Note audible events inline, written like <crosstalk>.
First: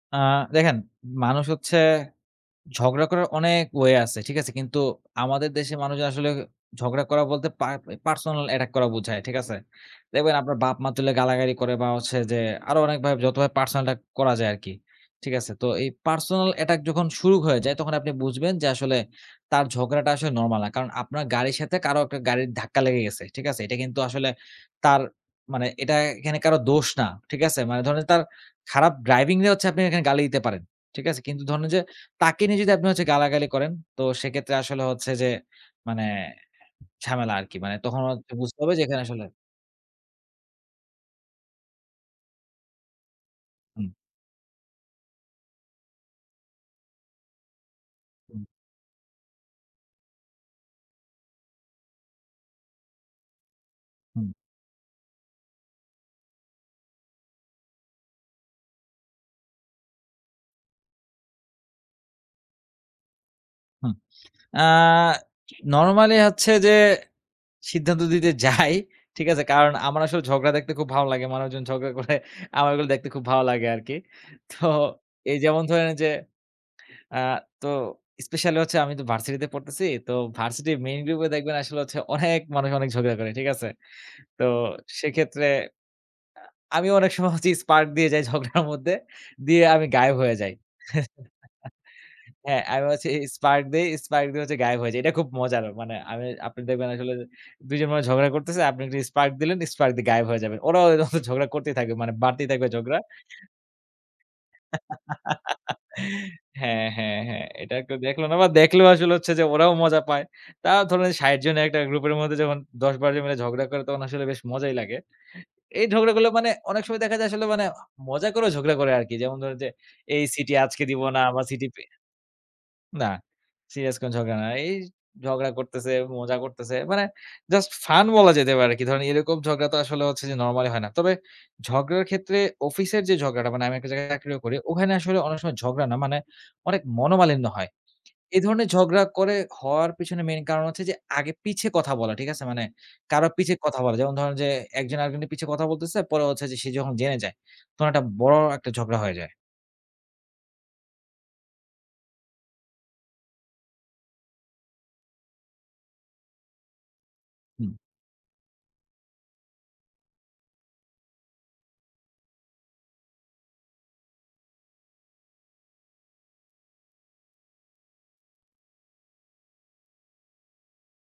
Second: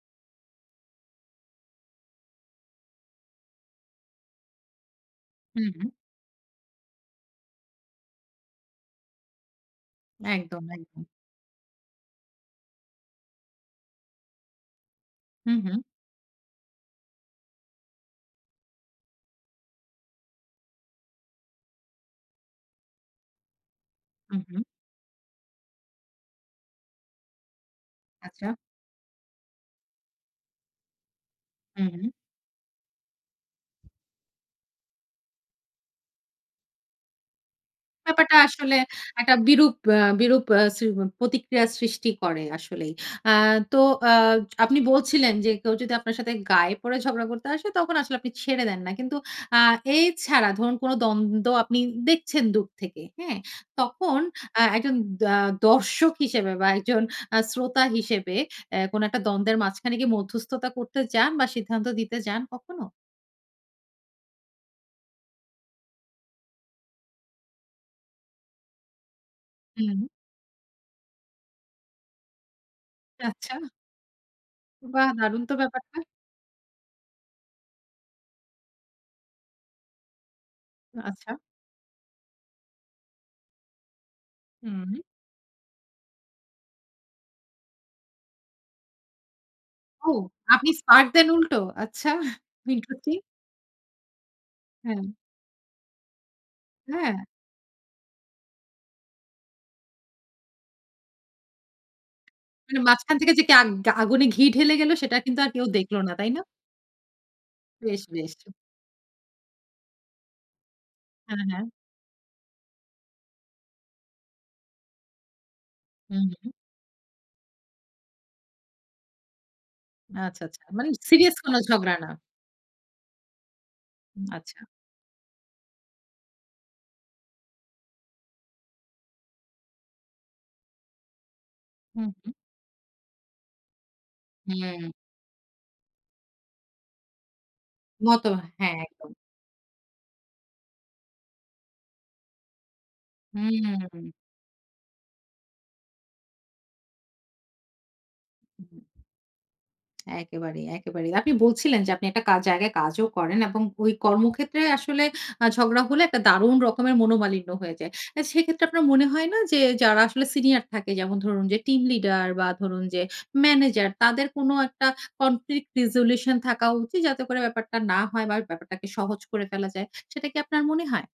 আ দেখেন মানুষ হচ্ছে ঝগড়া করার অনেক ওয়ে আছে। ঠিক আছে? কিন্তু আমাদের হু, দেশের হু। মানুষজন আসলে ঝগড়া করা বলতে পা পার্সোনাল অ্যাটাক করা বোঝায়। ঠিক আছে? দেখবেন আপনার একদম, বাপ মা একদম। তুলে গালাগালি করে বা হচ্ছে যে আরো অনেকভাবে যতভাবে পার্সোনাল অ্যাটাক করা যায় আরকি। ঠিক আছে? হুম, তো হুম। এই পার্সোনাল অ্যাটাক যখন শুরু হয়ে যায় তখন আপনি বুঝবেন, যে আসলে তার ঝগড়াটা আসলে নরমাল না। কারণ আপনার গাড়ির সাথে কারো একটা গাড়ির ধাক্কা লেগে গেছে। ঠিক আছে? এটা কিন্তু আসলে হু, হু। তার মানে এটা এখানে কারো দোষ না। ঠিক আছে? মানে ধরুন তার আচ্ছা। খারাপ ড্রাইভিং নিয়ে হচ্ছে আপনি এখানে গালি দিতে পারেন। ঠিক আছে? কিন্তু ধরেন যে হু, হুম। তাকে নিয়ে যদি আপনি হচ্ছে গালাগালি করেন তো সেক্ষেত্রে আসলে হচ্ছে যে মানে ঝামেলা আরকি মানে তখন হচ্ছে ব্যাপারটা বুঝতে হবে আসলে যে এখানে আসলে একটা বিরূপ আ বিরূপ আ স প্রতিক্রিয়া সৃষ্টি করে আসলেই। আ তো হুম। আ জ আপনি বলছিলেন, যে কেউ যদি আপনার সাথে গায়ে পড়ে ঝগড়া করতে আসে তখন আসলে আপনি হুম। ছেড়ে দেন না। কিন্তু আ এই ছাড়া ধরুন কোন দ্বন্দ্ব আপনি দেখছেন দূর থেকে। হ্যাঁ? তখন হুম। আ একজন দা দর্শক হিসেবে বা একজন আ শ্রোতা হিসেবে এ কোনো একটা দ্বন্দ্বের মাঝখানে গিয়ে মধ্যস্থতা করতে যান বা সিদ্ধান্ত দিতে যান কখনো? হুম। আ নরমালি হচ্ছে যে সিদ্ধান্ত দিতে যাই। ঠিক আছে? কারণ আমার হুম। আসলে ঝগড়া দেখতে খুব ভালো লাগে। মানুষজন ঝগড়া করে আমার এগুলো দেখতে খুব ভালো আচ্ছা। লাগে আরকি। তো বাহ! এই দারুন তো যেমন ধরে নিন ব্যাপারটা। যে আ তো স্পেশালী হচ্ছে আমি তো ভার্সিটি তে পড়তেছি। তো ভার্সিটি মেইন গ্রুপ এ আচ্ছা। দেখবেন আসলে অনেক মানুষ অনেক ঝগড়া করে। ঠিক আছে? তো হুম। সেক্ষেত্রে আ আমিও অনেক সময় হচ্ছে স্পার্ক দিয়ে যাই ঝগড়ার মধ্যে দিয়ে আমি ও গায়েব হয়ে যাই। আপনি স্পার্ক দেন <chuckles> উল্টো আচ্ছা। হ্যাঁ, আমি বলছি <unintelligible> স্পার্ক দিয়ে স্পার্ক দিয়ে হচ্ছে গায়েব হয়ে যাই। হ্যাঁ। এটা খুব মজার। মানে আমি আপনি দেখবেন আসলে হ্যাঁ। ২ জন মানুষ ঝগড়া করতেছে। আপনি একটু স্পার্ক দিলেন স্পার্ক দিয়ে গায়েব হয়ে যাবেন। ওরাও হচ্ছে ঝগড়া করতেই থাকবে। মানে বাড়তেই থাকবে মানে ঝগড়া মাঝখান থেকে যে আগ আগুনে ঘি ঢেলে গেলো সেটা কিন্তু <laughs> আর কেউ দেখল না, তাই না? হ্যাঁ, হ্যাঁ, হ্যাঁ এটা একটু বেশ, দেখলো বেশ। না বা দেখলেও আসলে হচ্ছে যে ওরাও মজা পায়। তাও ধরুন ৬০ হ্যাঁ, জনের হ্যাঁ। একটা গ্রুপের মধ্যে যখন ১০-১২ জন মিলে ঝগড়া করে তখন আসলে বেশ মজাই লাগে। এই হুম, ঝগড়াগুলো মানে হুম। অনেক সময় দেখা যায় আসলে মানে মজা করেও ঝগড়া করে আরকি। যেমন ধরুন যে এই আচ্ছা, CT আচ্ছা। আজকে মানে দিব না সিরিয়াস বা কোনো CT এ ঝগড়া না। না সিরিয়াস কোনো উ ঝগড়া না। আচ্ছা। এই ঝগড়া করতেছে, মজা করতেছে। মানে জাস্ট ফান বলা যেতে পারে আরকি। ধরেন এরকম ঝগড়া তো আসলে হচ্ছে যে নরমালী হয় না। তবে হু, ঝগড়ার হু। ক্ষেত্রে অফিসের যে ঝগড়াটা মানে আমি একটা জায়গায় চাকরিও করি হুম। ওখানে আসলে অনেক সময় ঝগড়া না মানে অনেক মনোমালিন্য হয়। মতো এ ধরনের হ্যাঁ, ঝগড়া একদম। করে, হওয়ার পেছনে মেইন কারণ হচ্ছে যে আগে পিছে কথা বলা। ঠিক আছে? মানে কারো পিছে কথা বলা হুম। যেমন ধরেন যে ১ জন আরেক জনের পিছে কথা বলতেছে পরে হচ্ছে সে যখন জেনে যায় তখন একটা বড় একটা <unintelligible> ঝগড়া হয়ে যায়। একেবারেই, একেবারেই। আপনি বলছিলেন যে আপনি একটা কা জায়গায় কাজও করেন এবং ঐ কর্মক্ষেত্রে আসলে আ ঝগড়া হলে একটা দারুণ রকমের মনোমালিন্য হুম। হয়ে যায়। আ সেক্ষেত্রে আপনার মনে হয় না যে যারা আসলে সিনিয়র থাকে যেমন ধরুন যে টিম লিডার বা ধরুন যে ম্যানেজার তাদের কোন একটা কনফ্লিক্ট রেজোলিউশন থাকা উচিত যাতে করে ব্যাপারটা না হয় বা ব্যাপারটাকে সহজ করে ফেলা যায়। সেটা কি আপনার মনে হয়?